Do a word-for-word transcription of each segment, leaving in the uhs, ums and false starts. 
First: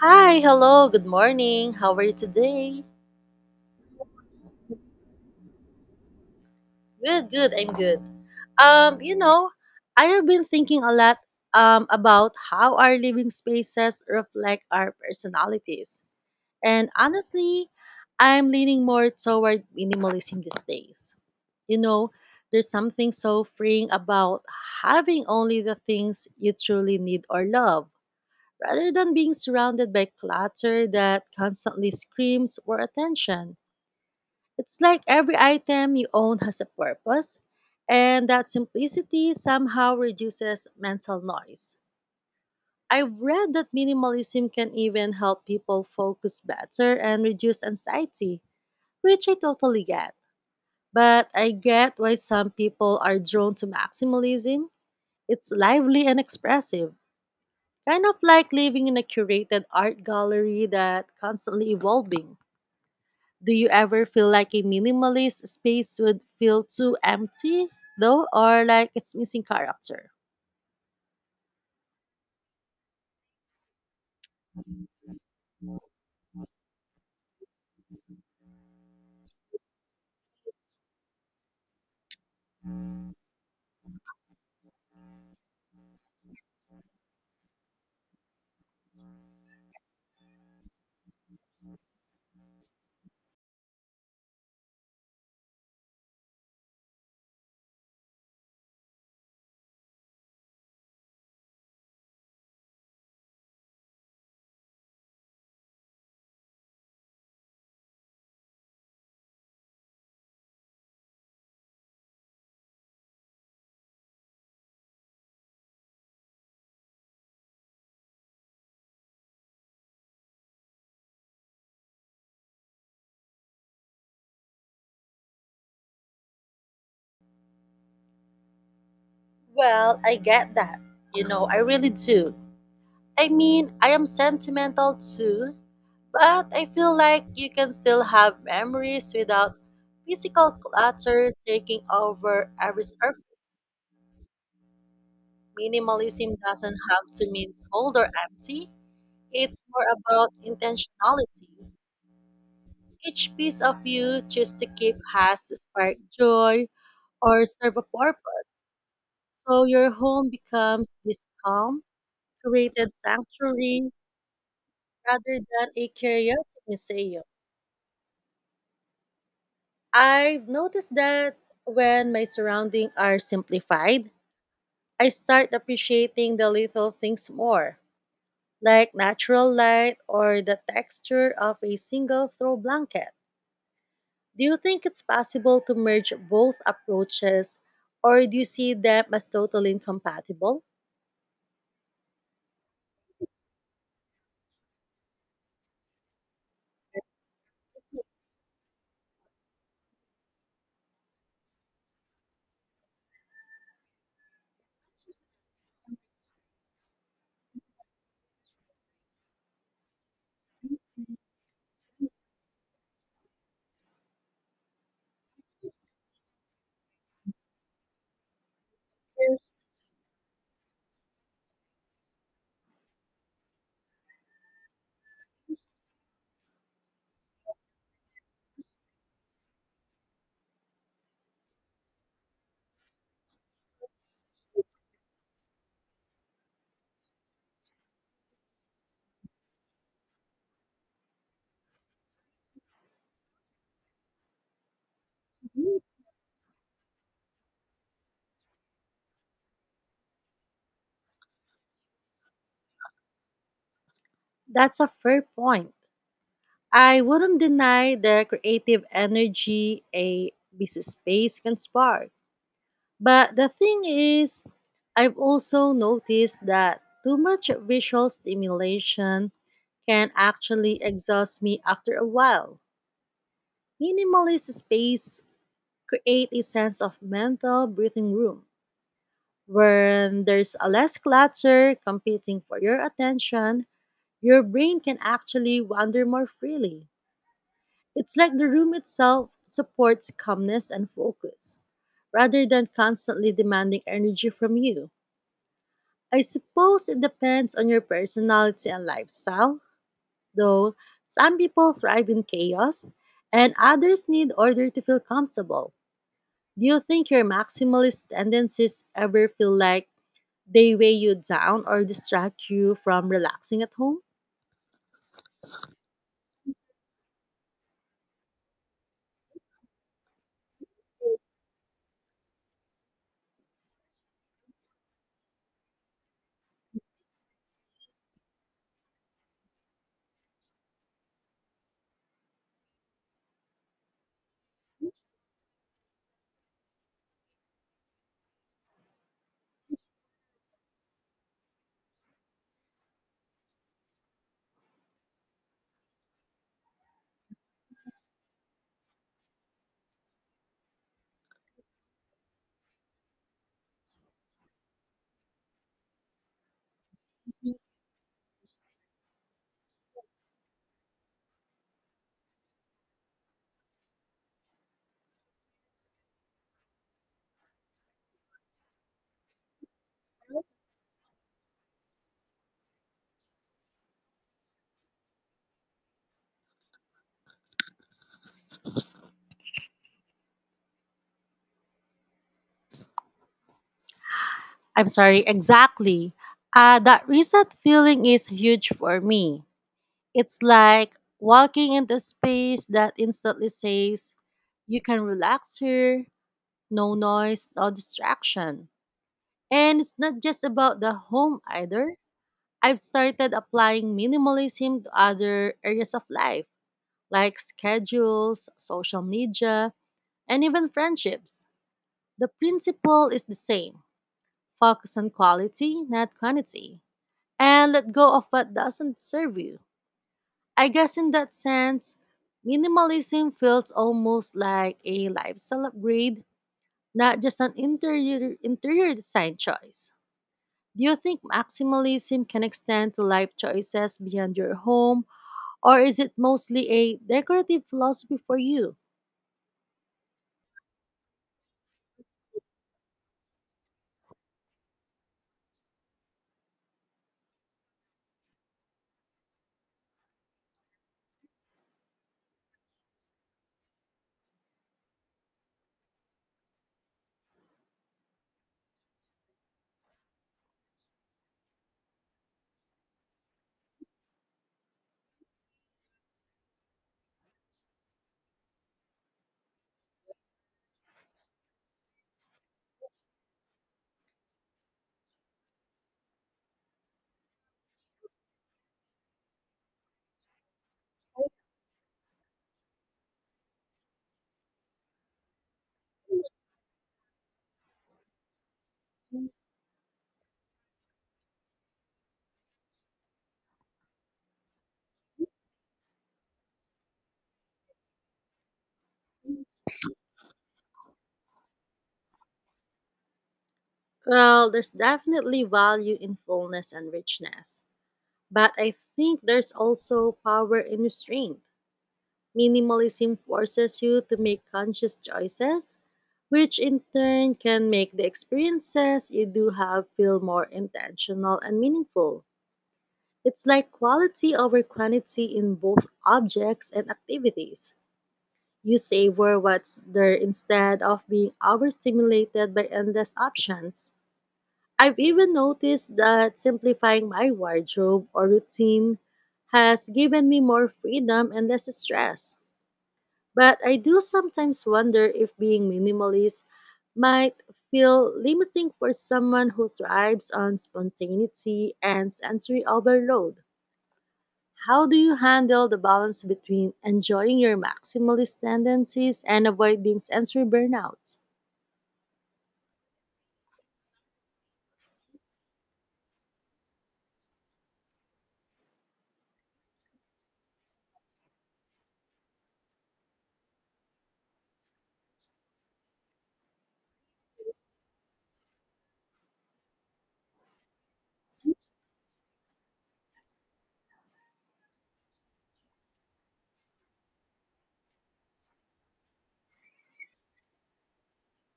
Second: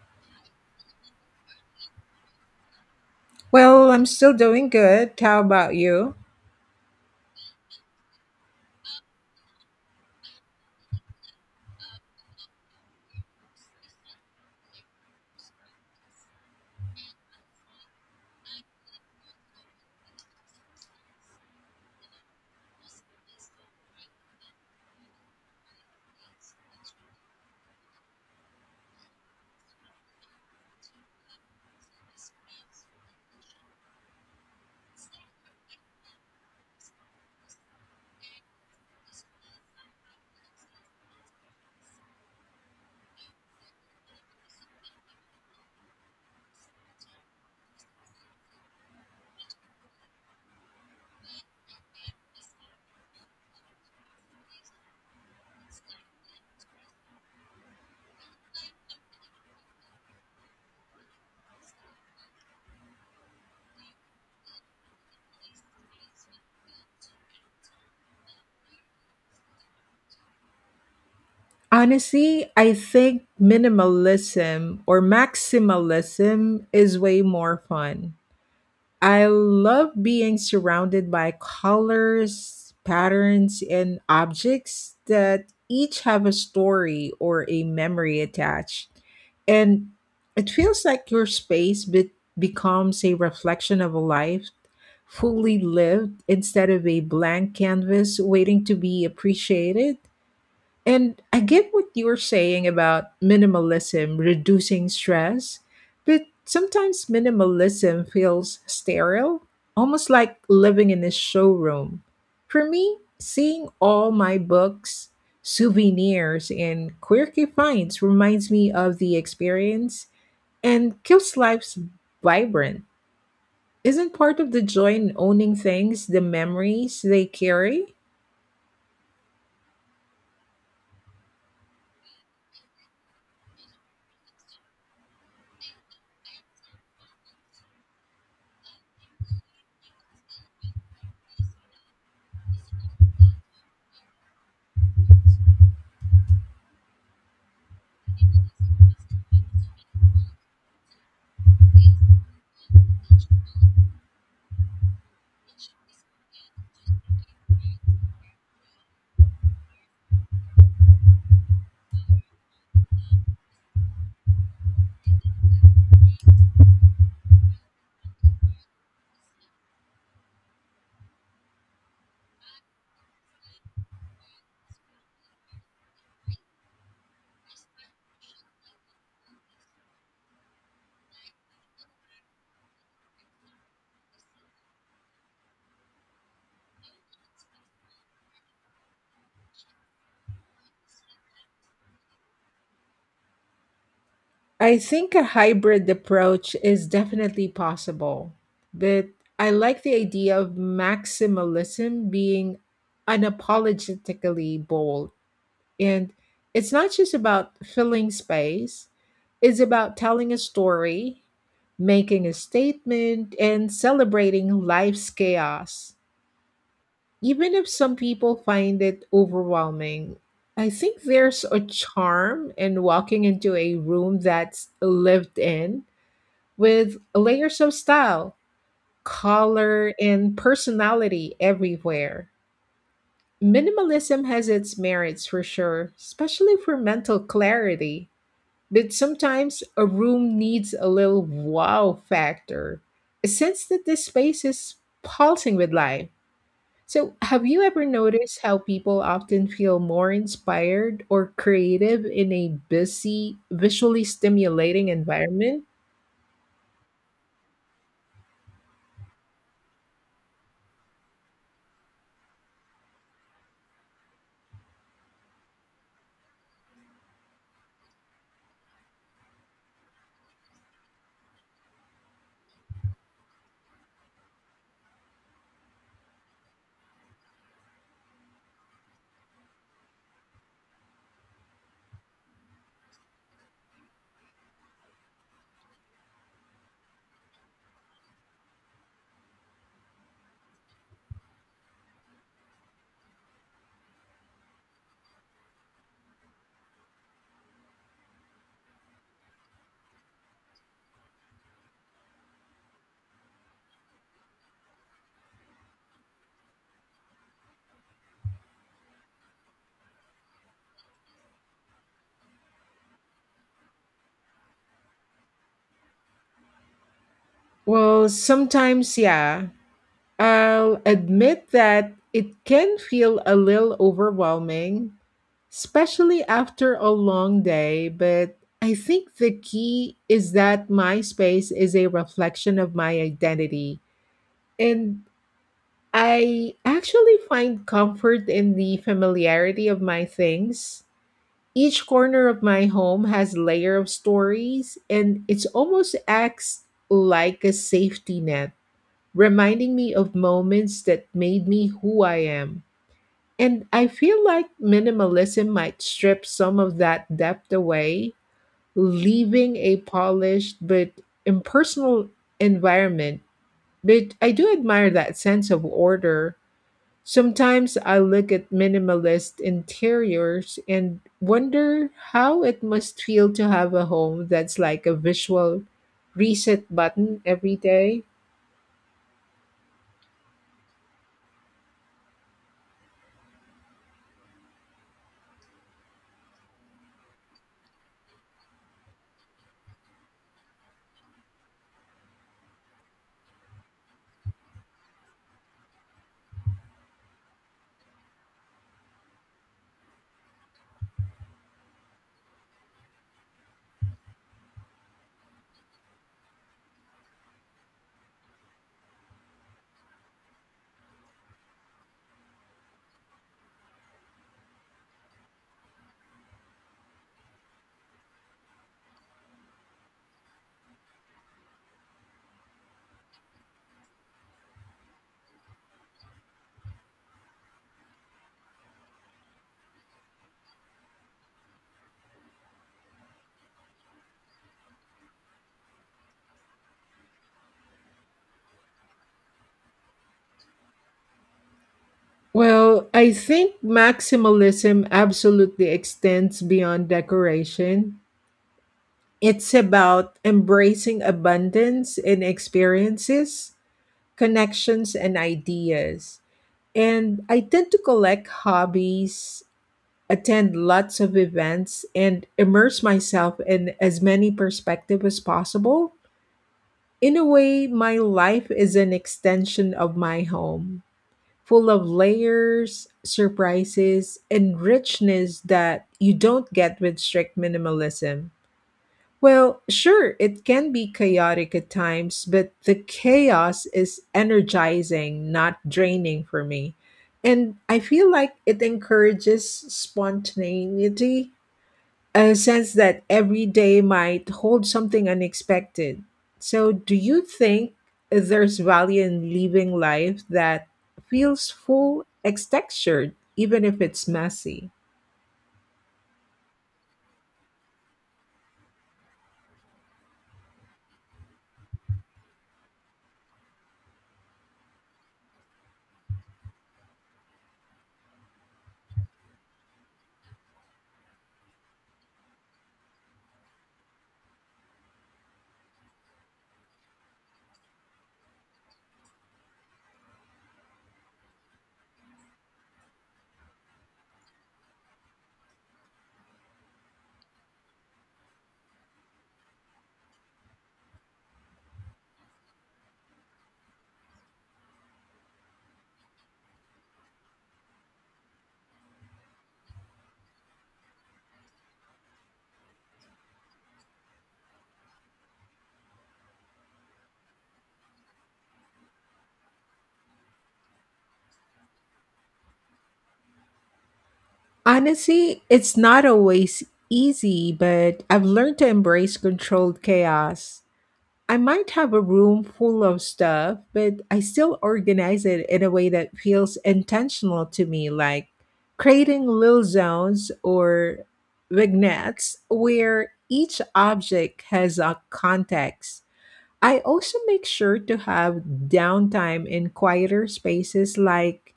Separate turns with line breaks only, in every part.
Hi, hello, good morning. How are you today?
Well, I'm still doing good. How about you?
Good, good, I'm good. Um, you know, I have been thinking a lot um about how our living spaces reflect our personalities. And honestly, I'm leaning more toward minimalism these days. You know, there's something so freeing about having only the things you truly need or love, rather than being surrounded by clutter that constantly screams for attention. It's like every item you own has a purpose, and that simplicity somehow reduces mental noise. I've read that minimalism can even help people focus better and reduce anxiety, which I totally get. But I get why some people are drawn to maximalism. It's lively and expressive, kind of like living in a curated art gallery that constantly evolving. Do you ever feel like a minimalist space would feel too empty, though, or like it's missing character?
Honestly, I think minimalism or maximalism is way more fun. I love being surrounded by colors, patterns, and objects that each have a story or a memory attached. And it feels like your space be- becomes a reflection of a life fully lived instead of a blank canvas waiting to be appreciated. And I get what you are saying about minimalism reducing stress, but sometimes minimalism feels sterile, almost like living in a showroom. For me, seeing all my books, souvenirs, and quirky finds reminds me of the experience and keeps life vibrant. Isn't part of the joy in owning things the memories they carry?
Well, I get that. You know, I really do. I mean, I am sentimental too, but I feel like you can still have memories without physical clutter taking over every surface. Minimalism doesn't have to mean cold or empty, it's more about intentionality. Each piece of you choose to keep has to spark joy or serve a purpose. So your home becomes this calm, created sanctuary rather than a chaotic museum. I've noticed that when my surroundings are simplified, I start appreciating the little things more, like natural light or the texture of a single throw blanket. Do you think it's possible to merge both approaches, or do you see them as totally incompatible?
I think a hybrid approach is definitely possible, but I like the idea of maximalism being unapologetically bold. And it's not just about filling space, it's about telling a story, making a statement, and celebrating life's chaos. Even if some people find it overwhelming, I think there's a charm in walking into a room that's lived in with layers of style, color, and personality everywhere. Minimalism has its merits for sure, especially for mental clarity. But sometimes a room needs a little wow factor, a sense that this space is pulsing with life. So, have you ever noticed how people often feel more inspired or creative in a busy, visually
That's a
stimulating
fair
environment?
point. I wouldn't deny the creative energy a busy space can spark. But the thing is, I've also noticed that too much visual stimulation can actually exhaust me after a while. Minimalist space create a sense of mental breathing room. When there's a less clutter competing for your attention, your brain can actually wander more freely. It's like the room itself supports calmness and focus, rather than constantly demanding energy from you. I suppose it depends on your personality and lifestyle, though some people thrive in chaos and others need order to feel comfortable. Do you think your maximalist tendencies ever feel like they weigh you down or distract you from relaxing at home?
Well, sometimes, yeah. I'll admit that it can feel a little overwhelming, especially after a long day, but I think the key is that my space is a reflection of my identity. And I actually find comfort in the familiarity of my things. Each corner of my home has layer of stories and it's almost acts like a safety net, reminding me of moments that made me who I am. And I feel like minimalism might strip some of that depth away, leaving a polished but impersonal environment. But I do admire that sense of order. Sometimes I look at minimalist interiors and wonder how it must feel to have a home that's like a visual reset button every day.
I'm sorry, exactly. Uh, that reset feeling is huge for me. It's like walking into space that instantly says, you can relax here, no noise, no distraction. And it's not just about the home either. I've started applying minimalism to other areas of life, like schedules, social media, and even friendships. The principle is the same: focus on quality, not quantity, and let go of what doesn't serve you. I guess in that sense, minimalism feels almost like a lifestyle upgrade, not just an interior, interior design choice. Do you think maximalism can extend to life choices beyond your home, or is it mostly a decorative philosophy for you?
Well, I think maximalism absolutely extends beyond decoration. It's about embracing abundance in experiences, connections, and ideas. And I tend to collect hobbies, attend lots of events, and immerse myself in as many perspectives as possible. In a way, my life is an extension of my home, full of layers, surprises, and richness that you don't get with strict minimalism. Well, sure, it can be chaotic at times, but the chaos is energizing, not draining for me. And I feel like it encourages spontaneity, a sense that every day might hold something unexpected. So, do you think there's value in living life that feels full, ex- textured, even if it's
Well,
messy?
there's definitely value in fullness and richness. But I think there's also power in restraint. Minimalism forces you to make conscious choices, which in turn can make the experiences you do have feel more intentional and meaningful. It's like quality over quantity in both objects and activities. You savor what's there instead of being overstimulated by endless options. I've even noticed that simplifying my wardrobe or routine has given me more freedom and less stress. But I do sometimes wonder if being minimalist might feel limiting for someone who thrives on spontaneity and sensory overload. How do you handle the balance between enjoying your maximalist tendencies and avoiding sensory burnout?
Honestly, it's not always easy, but I've learned to embrace controlled chaos. I might have a room full of stuff, but I still organize it in a way that feels intentional to me, like creating little zones or vignettes where each object has a context. I also make sure to have downtime in quieter spaces like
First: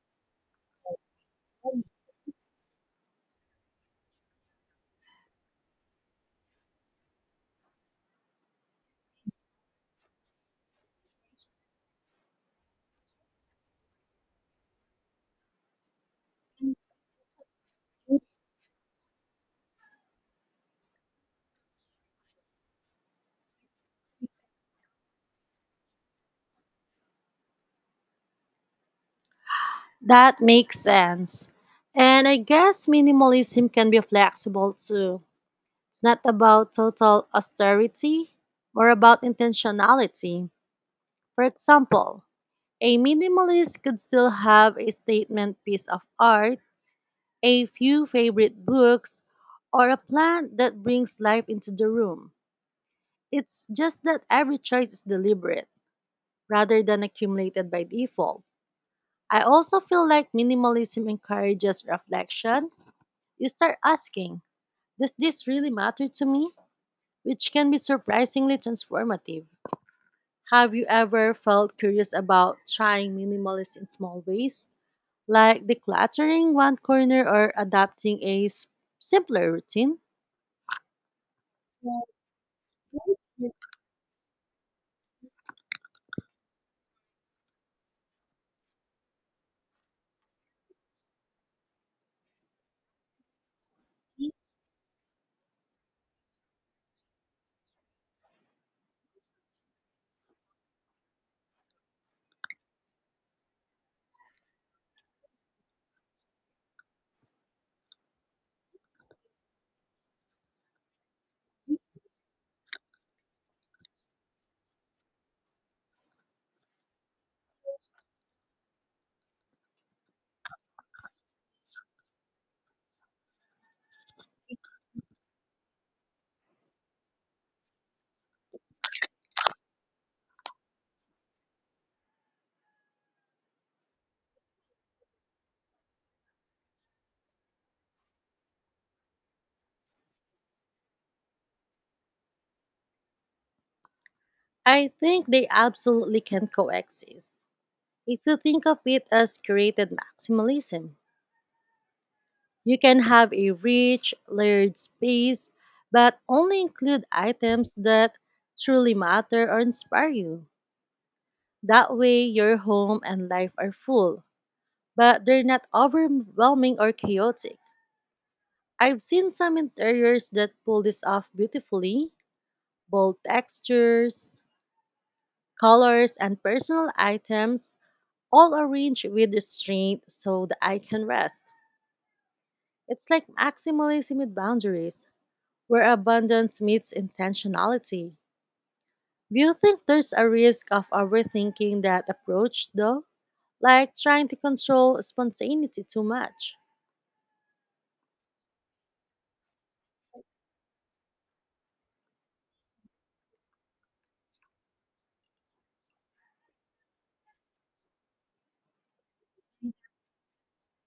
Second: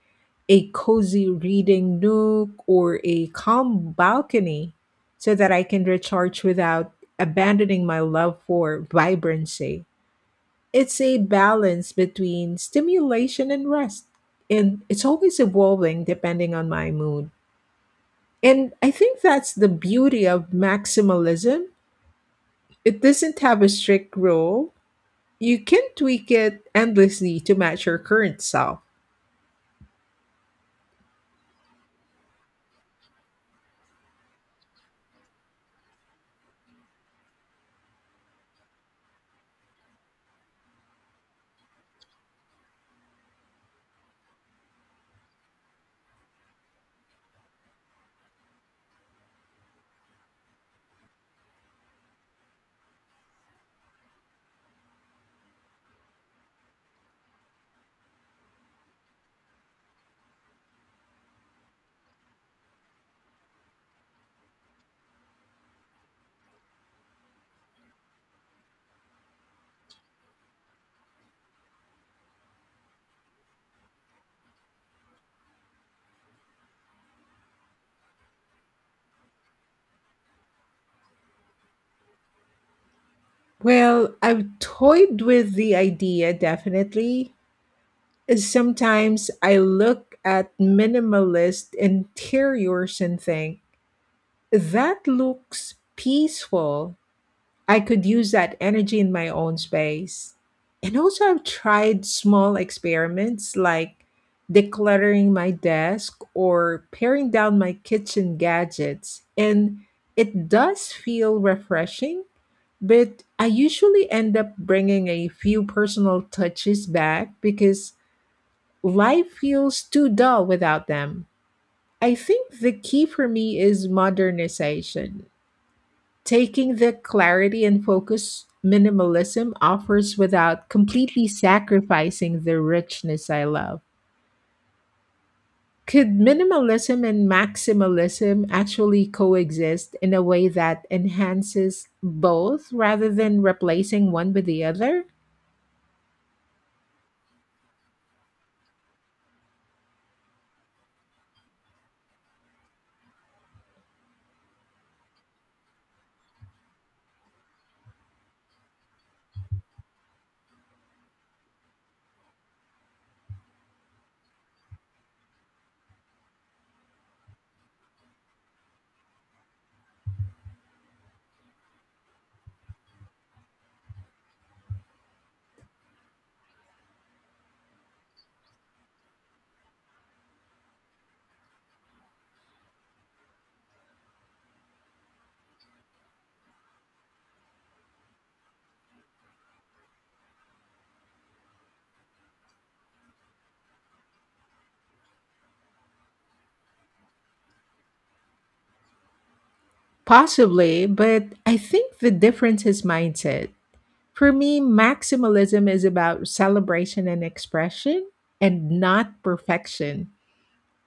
a cozy reading nook or a calm balcony so that I can recharge without abandoning my love for vibrancy. It's a balance between stimulation and rest. And it's always evolving depending on my mood. And I think that's the beauty of maximalism. It doesn't have a strict rule. You can tweak it endlessly to match your current self.
That makes sense. And I guess minimalism can be flexible too. It's not about total austerity, more about intentionality. For example, a minimalist could still have a statement piece of art, a few favorite books, or a plant that brings life into the room. It's just that every choice is deliberate rather than accumulated by default. I also feel like minimalism encourages reflection. You start asking, does this really matter to me? Which can be surprisingly transformative. Have you ever felt curious about trying minimalist in small ways, like decluttering one corner or adapting a s- simpler routine?
Well, I've toyed with the idea definitely. Sometimes I look at minimalist interiors and think, that looks peaceful. I could use that energy in my own space. And also, I've tried small experiments like decluttering my desk or paring down my kitchen gadgets, and it does feel refreshing, but I usually end up bringing a few personal touches back because life feels too dull without them. I think the key for me is modernization, taking the clarity and focus minimalism offers without completely sacrificing the richness I love. Could minimalism and maximalism actually coexist in a way that enhances both rather than replacing one with the
I
other?
think they absolutely can coexist. If you think of it as created maximalism, you can have a rich, layered space, but only include items that truly matter or inspire you. That way, your home and life are full, but they're not overwhelming or chaotic. I've seen some interiors that pull this off beautifully: bold textures, colors, and personal items, all arranged with restraint so the eye can rest. It's like maximalism with boundaries, where abundance meets intentionality. Do you think there's a risk of overthinking that approach, though? Like trying to control spontaneity too much?
Possibly, but I think the difference is mindset. For me, maximalism is about celebration and expression and not perfection.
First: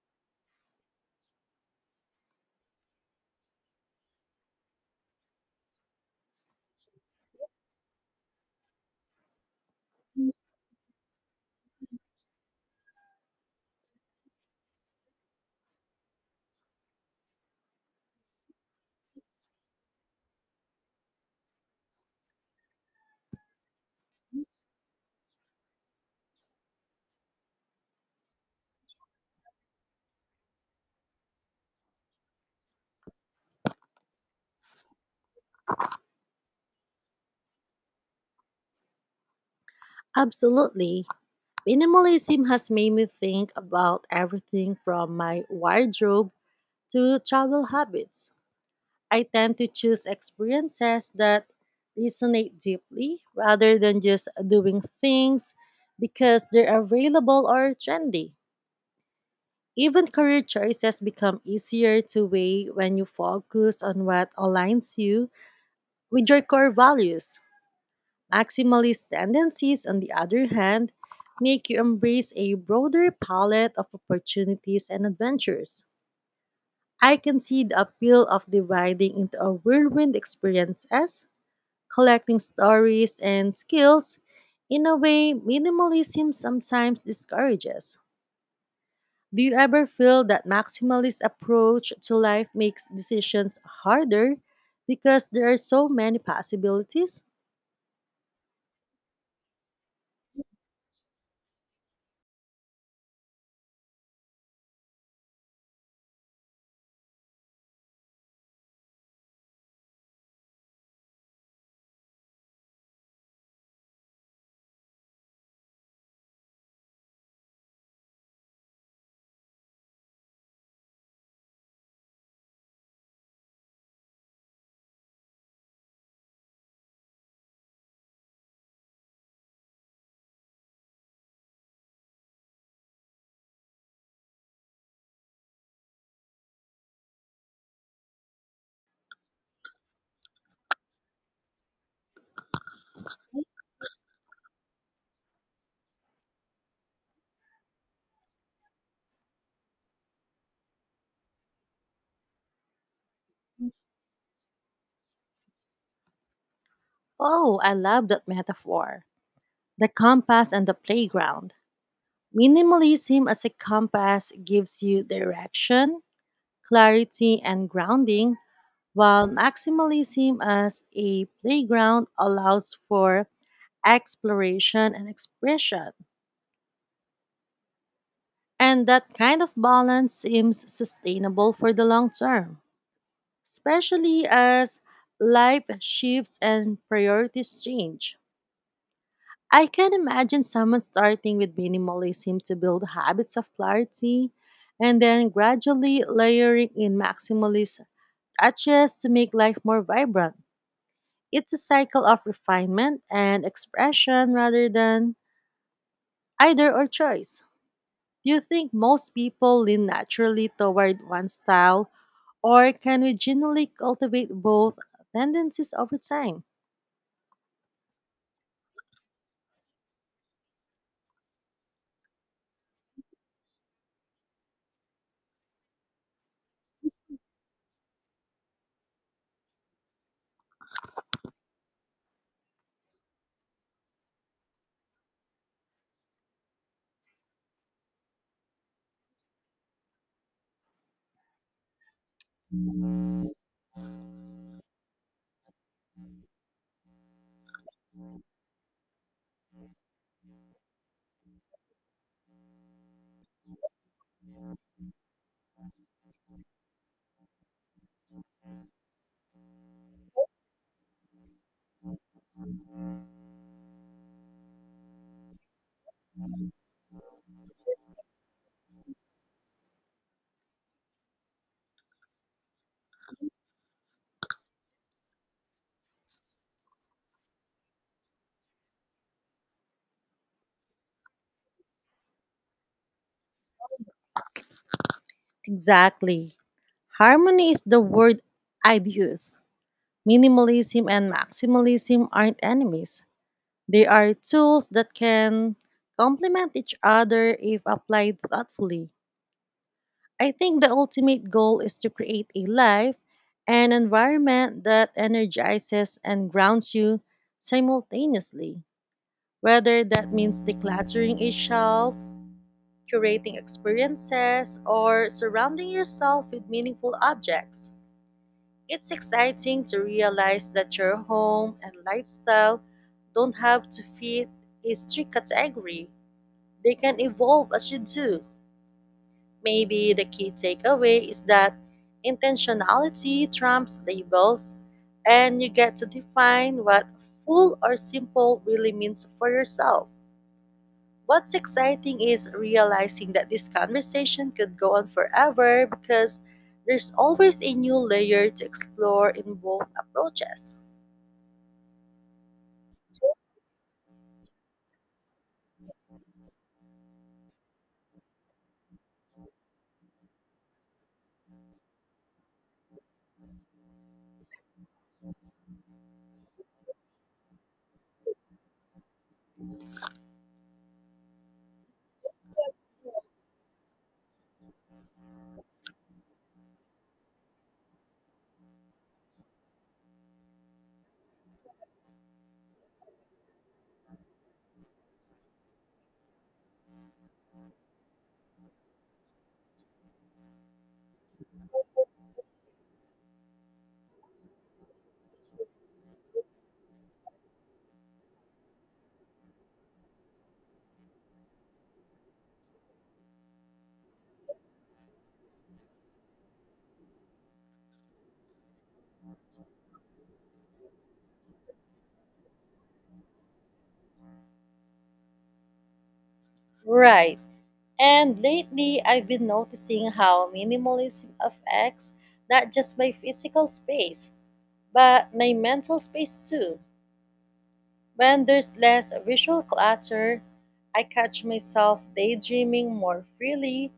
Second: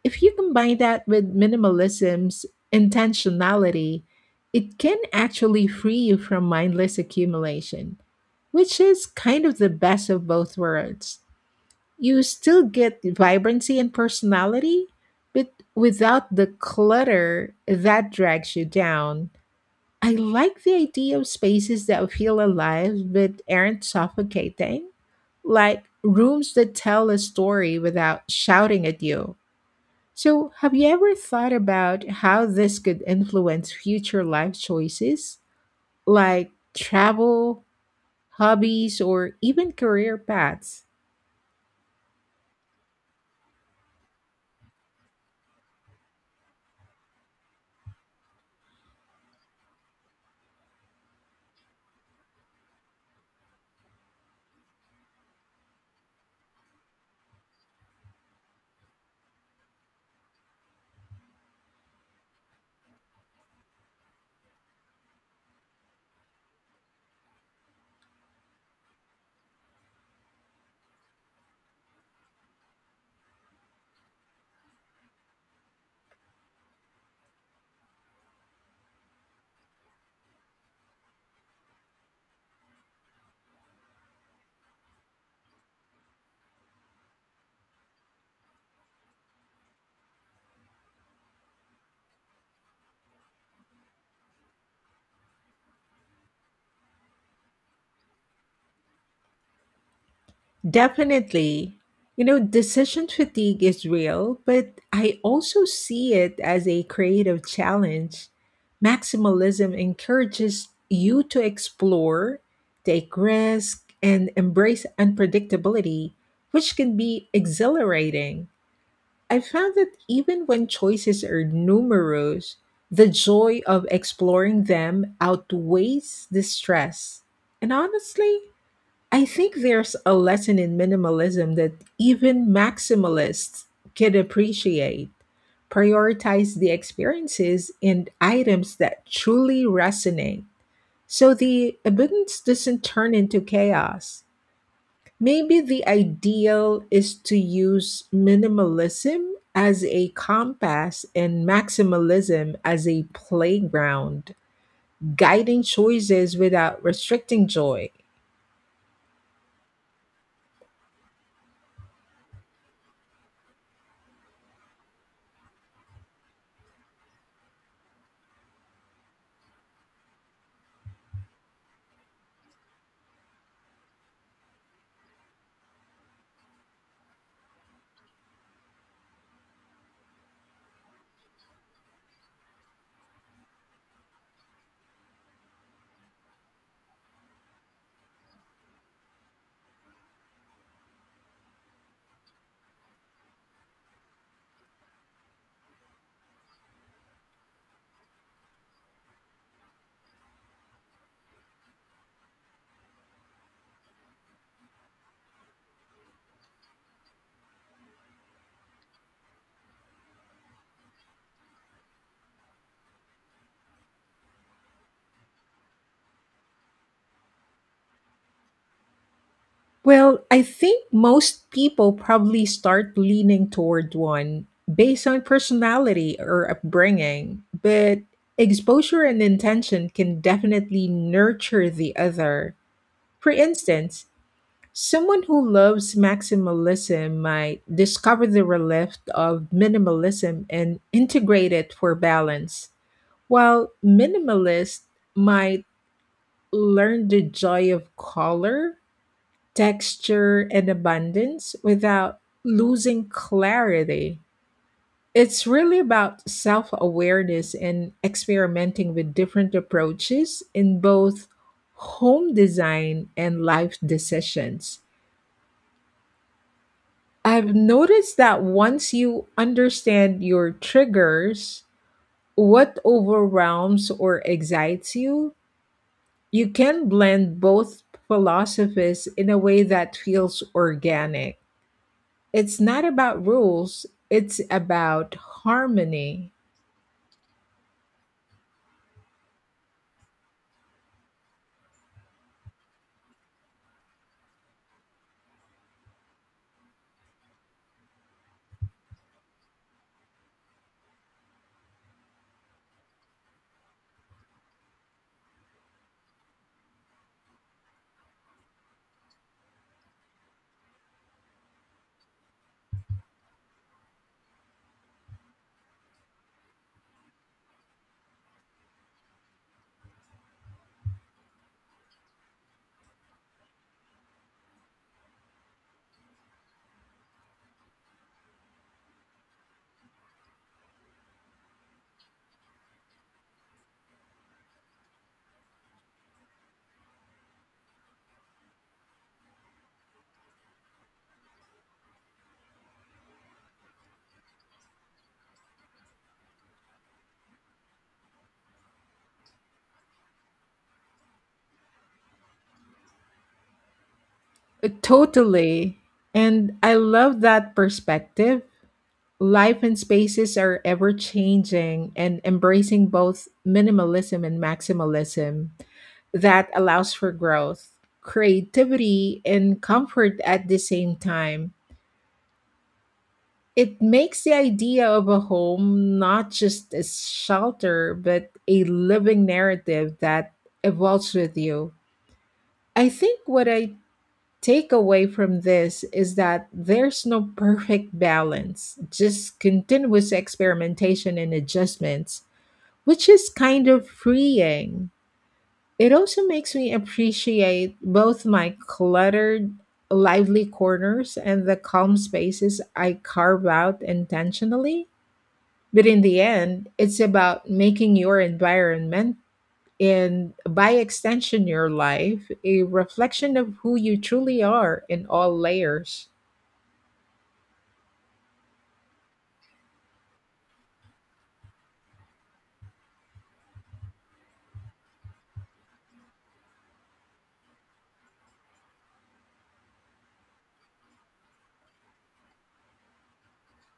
If you combine that with minimalism's intentionality, it can actually free you from mindless accumulation, which is kind of the best of both worlds. You still get vibrancy and personality, but without the clutter that drags you down. I like the idea of spaces that feel alive but aren't suffocating, like rooms that tell a story without shouting at you. So, have you ever thought about how this could influence future life choices, like travel, hobbies, or even career paths?
Absolutely. Minimalism has made me think about everything from my wardrobe to travel habits. I tend to choose experiences that resonate deeply rather than just doing things because they're available or trendy. Even career choices become easier to weigh when you focus on what aligns you with your core values. Maximalist tendencies, on the other hand, make you embrace a broader palette of opportunities and adventures. I can see the appeal of dividing into a whirlwind experiences, collecting stories and skills in a way minimalism sometimes discourages. Do you ever feel that maximalist approach to life makes decisions harder because there are so many possibilities?
Definitely. You know, decision fatigue is real, but I also see it as a creative challenge. Maximalism encourages you to explore, take risk, and embrace unpredictability, which can be exhilarating. I found that even when choices are numerous, the joy of exploring them outweighs the stress. And honestly, I think there's a lesson in minimalism that even maximalists can appreciate. Prioritize the experiences and items that truly resonate, so the abundance doesn't turn into chaos. Maybe the ideal is to use minimalism as a compass and maximalism as a playground, guiding choices without restricting
Oh, I
joy.
love that metaphor. The compass and the playground. Minimalism as a compass gives you direction, clarity, and grounding, while maximalism as a playground allows for exploration and expression. And that kind of balance seems sustainable for the long term, especially as life shifts and priorities change. I can imagine someone starting with minimalism to build habits of clarity and then gradually layering in maximalist touches to make life more vibrant. It's a cycle of refinement and expression rather than either or choice. Do you think most people lean naturally toward one style, or can we genuinely cultivate both tendencies over time?
Well, I think most people probably start leaning toward one based on personality or upbringing, but exposure and intention can definitely nurture the other. For instance, someone who loves maximalism might discover the relief of minimalism and integrate it for balance, while minimalists might learn the joy of color, texture, and abundance without losing clarity. It's really about self awareness and experimenting with different approaches in both home design and life decisions. I've noticed that once you understand your triggers, what overwhelms or excites you, you can blend both philosophies in a way that feels organic. It's not about rules, it's about harmony.
Exactly. Harmony is the word I'd use. Minimalism and maximalism aren't enemies. They are tools that can complement each other if applied thoughtfully. I think the ultimate goal is to create a life and environment that energizes and grounds you simultaneously. Whether that means decluttering a shelf, curating experiences, or surrounding yourself with meaningful objects. It's exciting to realize that your home and lifestyle don't have to fit a strict category. They can evolve as you do. Maybe the key takeaway is that intentionality trumps labels, and you get to define what full or simple really means for yourself. What's exciting is realizing that this conversation could go on forever because there's always a new layer to explore in both approaches.
Uh, Totally. And I love that perspective. Life and spaces are ever changing, and embracing both minimalism and maximalism that allows for growth, creativity, and comfort at the same time. It makes the idea of a home not just a shelter, but a living narrative that evolves with you. I think what I take away from this is that there's no perfect balance, just continuous experimentation and adjustments, which is kind of freeing. It also makes me appreciate both my cluttered, lively corners and the calm spaces I carve out intentionally. But in the end, it's about making your environment, and by extension, your life, a reflection of who you truly are in all layers.
Right. And lately, I've been noticing how minimalism affects not just my physical space, but my mental space too. When there's less visual clutter, I catch myself daydreaming more freely,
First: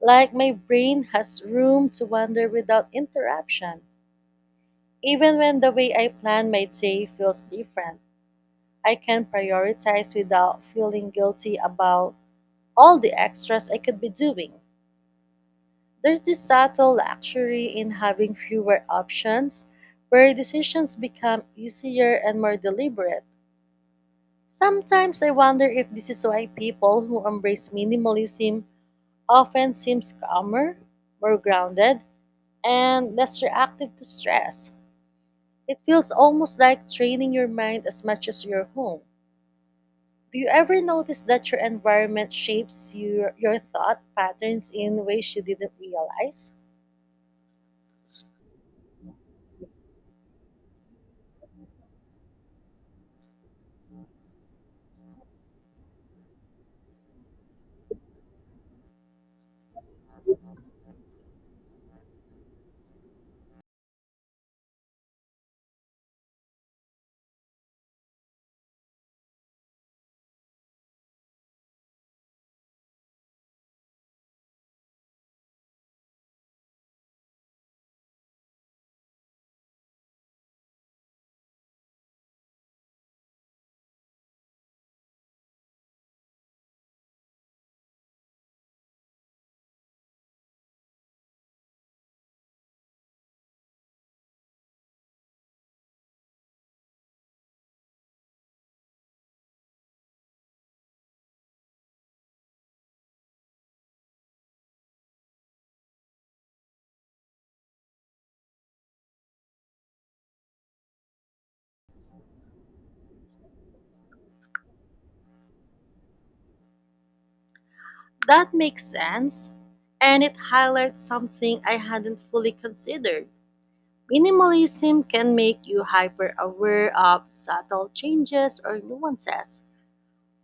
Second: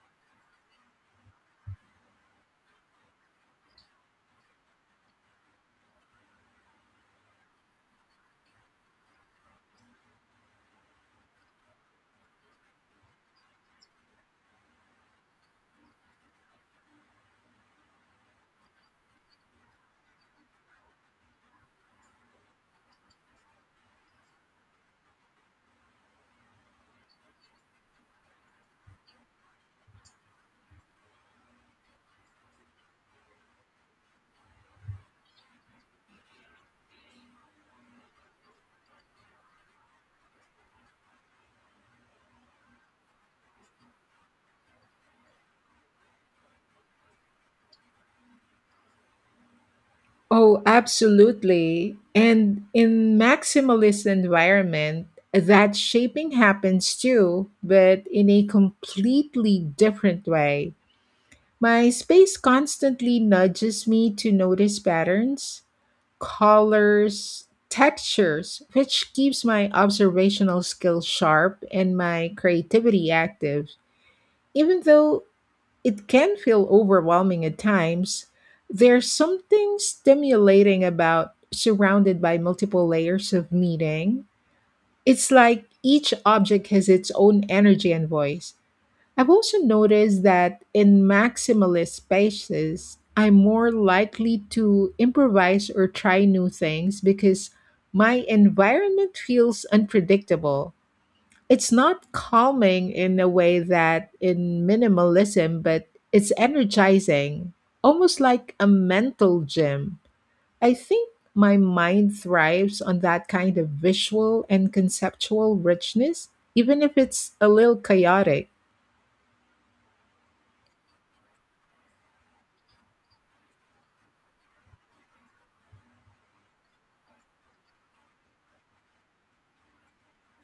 like my brain has room to wander without interruption. Even when the way I plan my day feels different, I can prioritize without feeling guilty about all the extras I could be doing. There's this subtle luxury in having fewer options, where decisions become easier and more deliberate. Sometimes I wonder if this is why people who embrace minimalism often seems calmer, more grounded, and less reactive to stress. It feels almost like training your mind as much as your home. Do you ever notice that your environment shapes your, your thought patterns in ways you didn't realize?
Oh, absolutely. And in maximalist environment, that shaping happens too, but in a completely different way. My space constantly nudges me to notice patterns, colors, textures, which keeps my observational skills sharp and my creativity active. Even though it can feel overwhelming at times, there's something stimulating about surrounded by multiple layers of meaning. It's like each object has its own energy and voice. I've also noticed that in maximalist spaces, I'm more likely to improvise or try new things because my environment feels unpredictable. It's not calming in a way that in minimalism, but it's energizing, almost like a mental gym. I think my mind thrives on that kind of visual and conceptual richness, even if it's a little chaotic.
That makes sense, and it highlights something I hadn't fully considered. Minimalism can make you hyper aware of subtle changes or nuances,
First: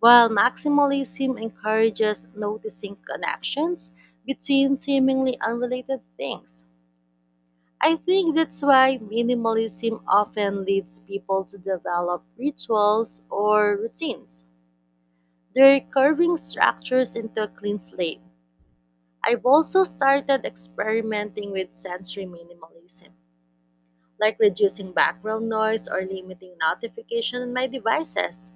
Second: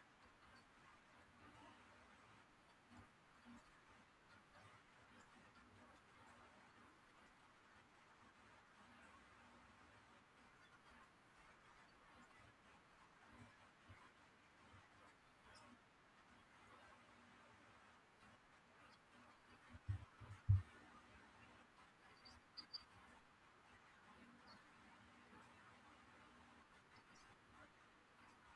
while maximalism encourages noticing connections between seemingly unrelated things. I think that's why minimalism often leads people to develop rituals or routines. They're carving structures into a clean slate. I've also started experimenting with sensory minimalism, like reducing background noise or limiting notification on my devices.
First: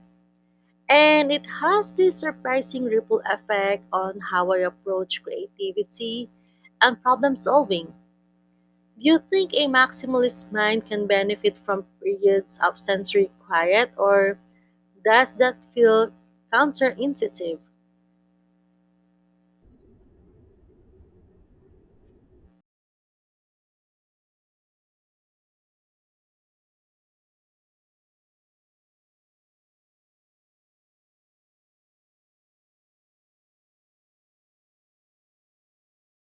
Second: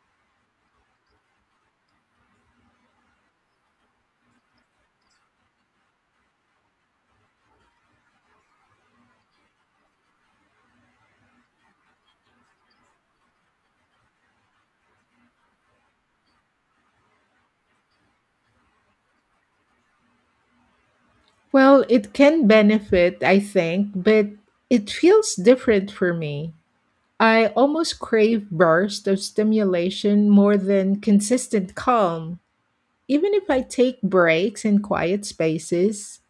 And it has this surprising ripple effect on how I approach creativity and problem solving. Do you think a maximalist mind can benefit from periods of sensory quiet, or does that feel counterintuitive?
Well, it can benefit, I think, but it feels different for me. I almost crave bursts of stimulation more than consistent calm. Even if I take breaks in quiet spaces,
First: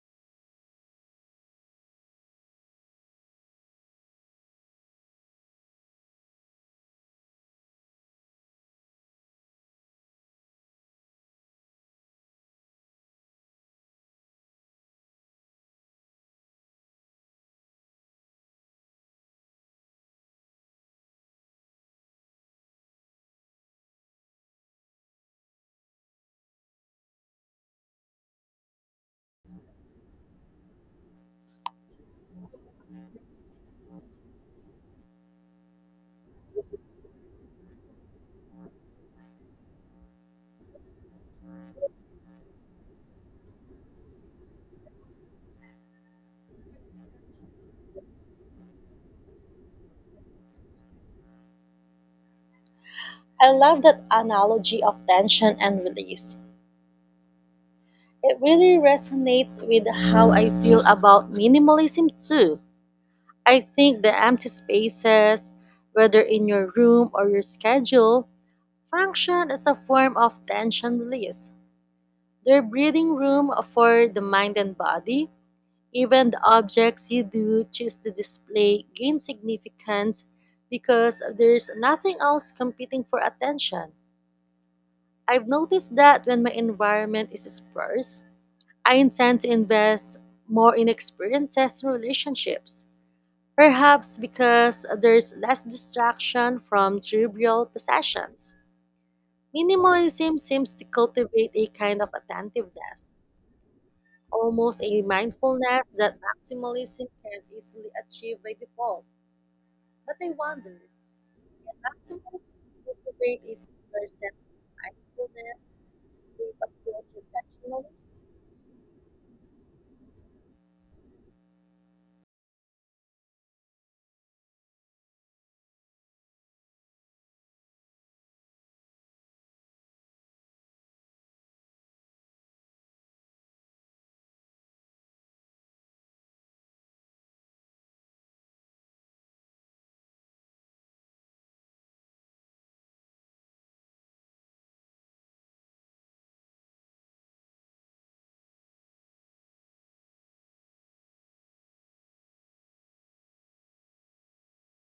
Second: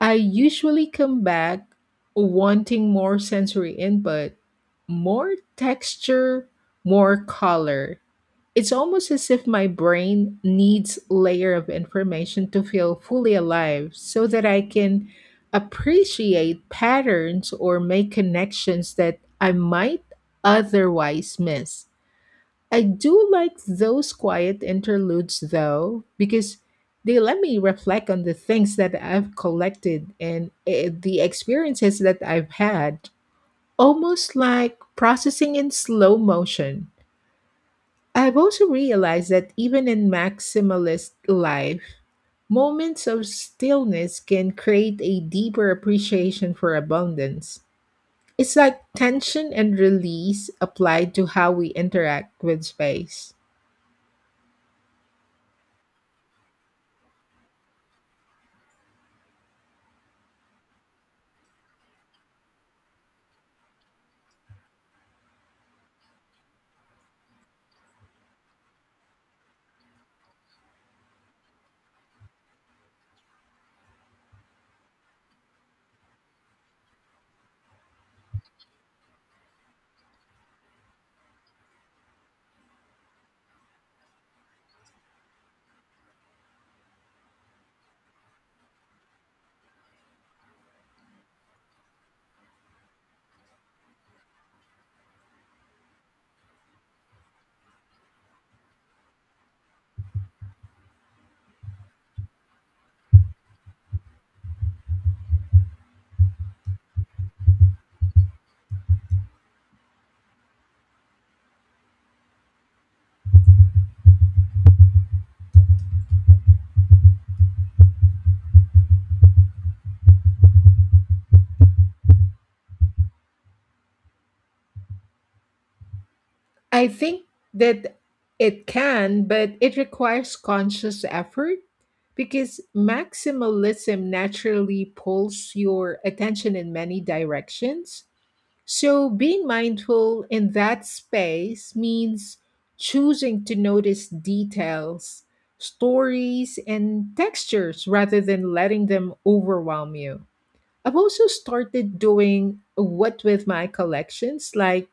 I usually come back wanting more sensory input, more texture, more color. It's almost as if my brain needs layer of information to feel fully alive so that I can appreciate patterns or make connections that I might otherwise miss. I do like those quiet interludes though, because they let me reflect on the things that I've collected and eh, the experiences that I've had, almost like processing in slow motion. I've also realized that even in maximalist life, moments of stillness can create a deeper appreciation for abundance. It's like tension and release applied to how we interact with space.
I love that analogy of tension and release. It really resonates with how I feel about minimalism too. I think the empty spaces, whether in your room or your schedule, function as a form of tension release. They're breathing room for the mind and body. Even the objects you do choose to display gain significance because there's nothing else competing for attention. I've noticed that when my environment is sparse, I intend to invest more in experiences and relationships, perhaps because there's less distraction from trivial possessions. Minimalism seems to cultivate a kind of attentiveness, almost a mindfulness that maximalism can easily achieve by default. But I wonder, can maximalism cultivate a similar sense of mindfulness if approached intentionally?
I think that it can, but it requires conscious effort because maximalism naturally pulls your attention in many directions. So, being mindful in that space means choosing to notice details, stories, and textures rather than letting them overwhelm you. I've also started doing what with my collections, like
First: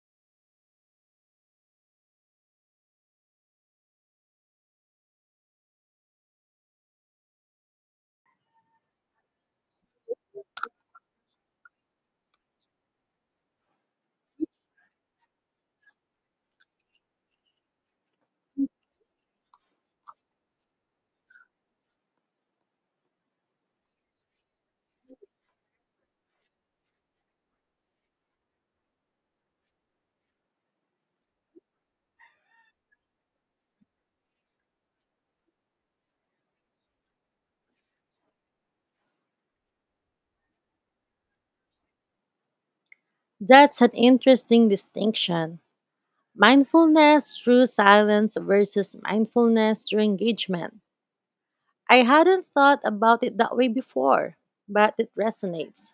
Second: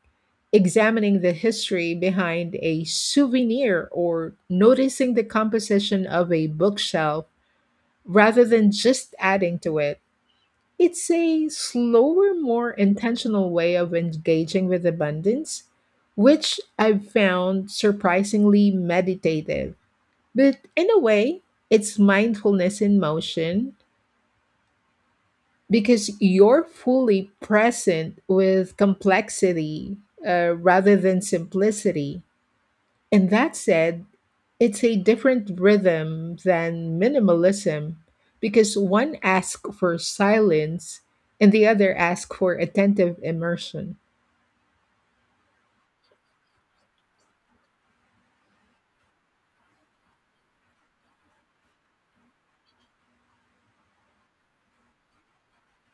examining the history behind a souvenir or noticing the composition of a bookshelf rather than just adding to it. It's a slower, more intentional way of engaging with abundance, which I've found surprisingly meditative. But in a way, it's mindfulness in motion because you're fully present with complexity, uh, rather than simplicity. And that said, it's a different rhythm than minimalism because one asks for silence and the other asks for attentive
That's an
immersion.
interesting distinction. Mindfulness through silence versus mindfulness through engagement. I hadn't thought about it that way before, but it resonates.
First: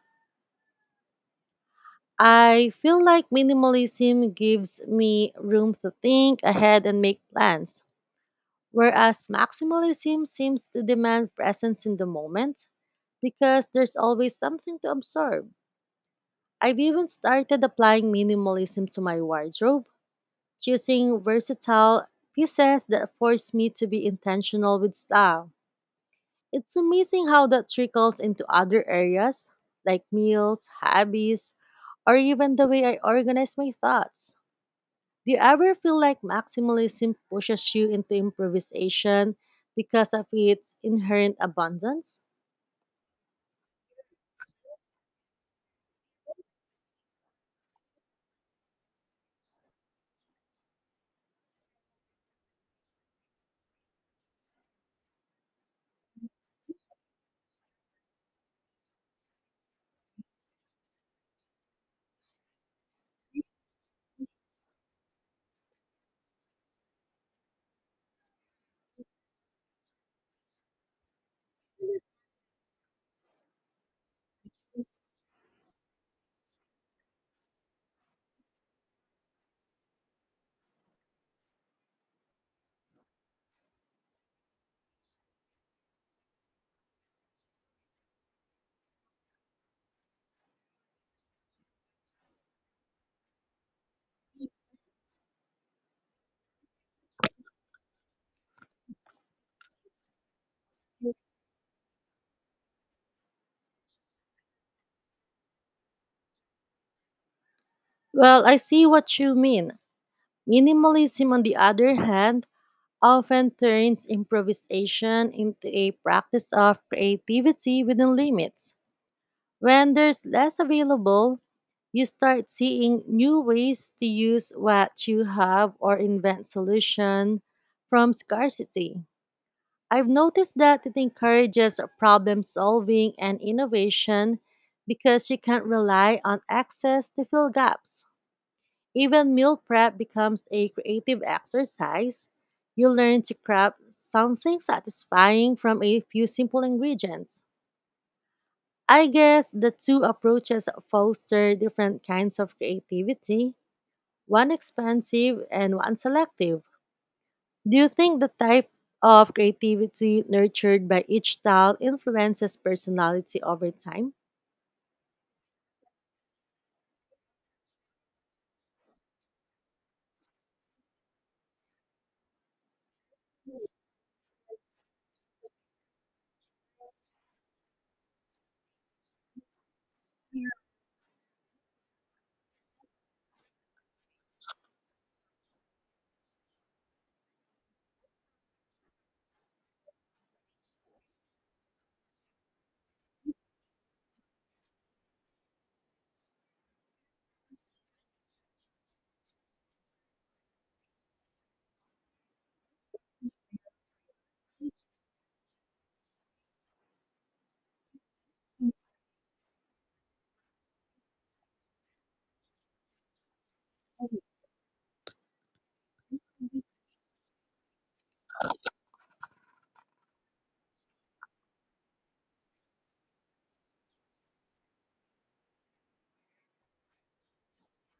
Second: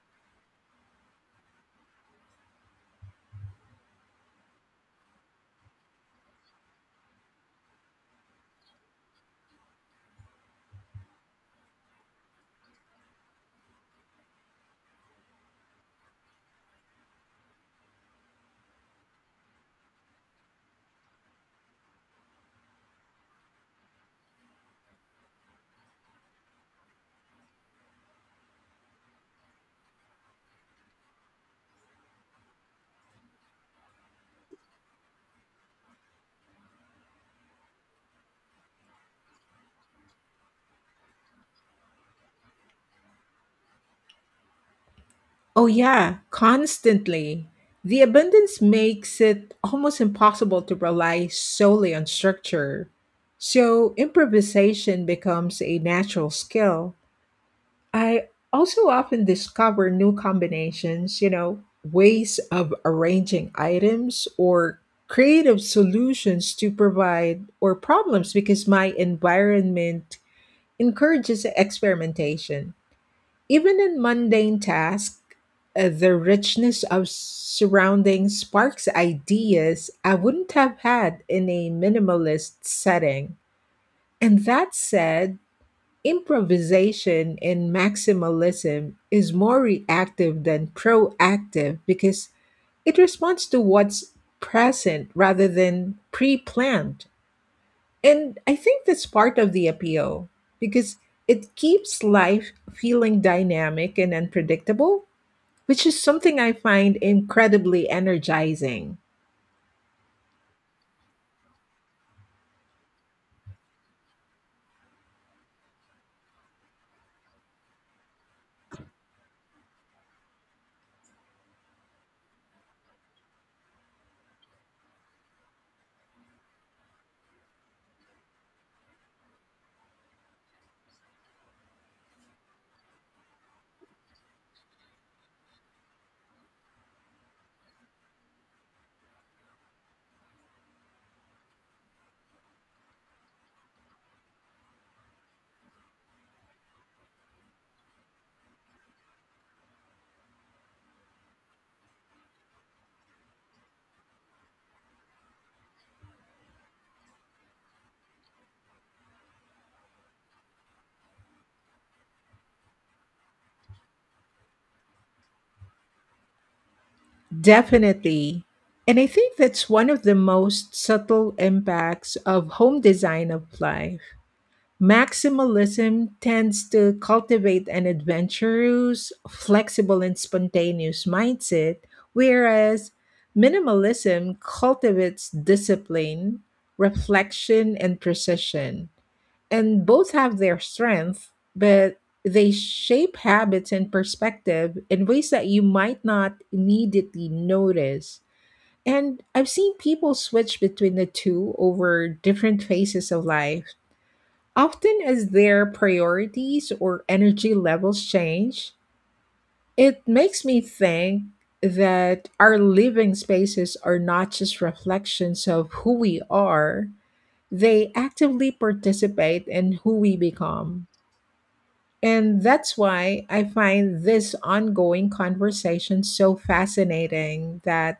I feel like minimalism gives me room to think ahead and make plans, whereas maximalism seems to demand presence in the moment because there's always something to absorb. I've even started applying minimalism to my wardrobe, choosing versatile pieces that force me to be intentional with style. It's amazing how that trickles into other areas like meals, hobbies, or even the way I organize my thoughts. Do you ever feel like maximalism pushes you into improvisation because of its inherent abundance?
Oh, yeah, constantly. The abundance makes it almost impossible to rely solely on structure. So, improvisation becomes a natural skill. I also often discover new combinations, you know, ways of arranging items or creative solutions to provide or problems because my environment encourages experimentation. Even in mundane tasks, uh, the richness of surroundings sparks ideas I wouldn't have had in a minimalist setting. And that said, improvisation in maximalism is more reactive than proactive because it responds to what's present rather than pre planned. And I think that's part of the appeal because it keeps life feeling dynamic and unpredictable, which is something I find incredibly
Well, I see
energizing.
what you mean. Minimalism, on the other hand, often turns improvisation into a practice of creativity within limits. When there's less available, you start seeing new ways to use what you have or invent solution from scarcity. I've noticed that it encourages problem solving and innovation because you can't rely on access to fill gaps. Even meal prep becomes a creative exercise. You learn to craft something satisfying from a few simple ingredients. I guess the two approaches foster different kinds of creativity, one expansive and one selective. Do you think the type of creativity nurtured by each style influences personality over time?
Definitely. And I think that's one of the most subtle impacts of home design applied. Maximalism tends to cultivate an adventurous, flexible, and spontaneous mindset, whereas minimalism cultivates discipline, reflection, and precision. And both have their strengths, but they shape habits and perspective in ways that you might not immediately notice. And I've seen people switch between the two over different phases of life. Often, as their priorities or energy levels change, it makes me think that our living spaces are not just reflections of who we are, they actively participate in who we become. And that's why I find this ongoing conversation so fascinating, that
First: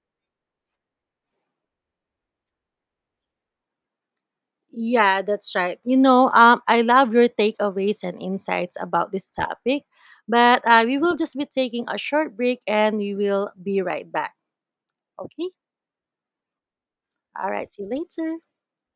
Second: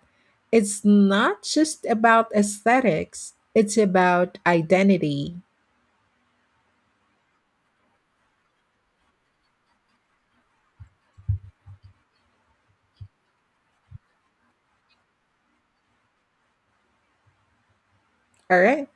it's not just about aesthetics, it's about
Yeah,
identity.
that's right. You know, um, I love your takeaways and insights about this topic, but uh, we will just be taking a short break and we will be right back. Okay? All right, see you later.
All right.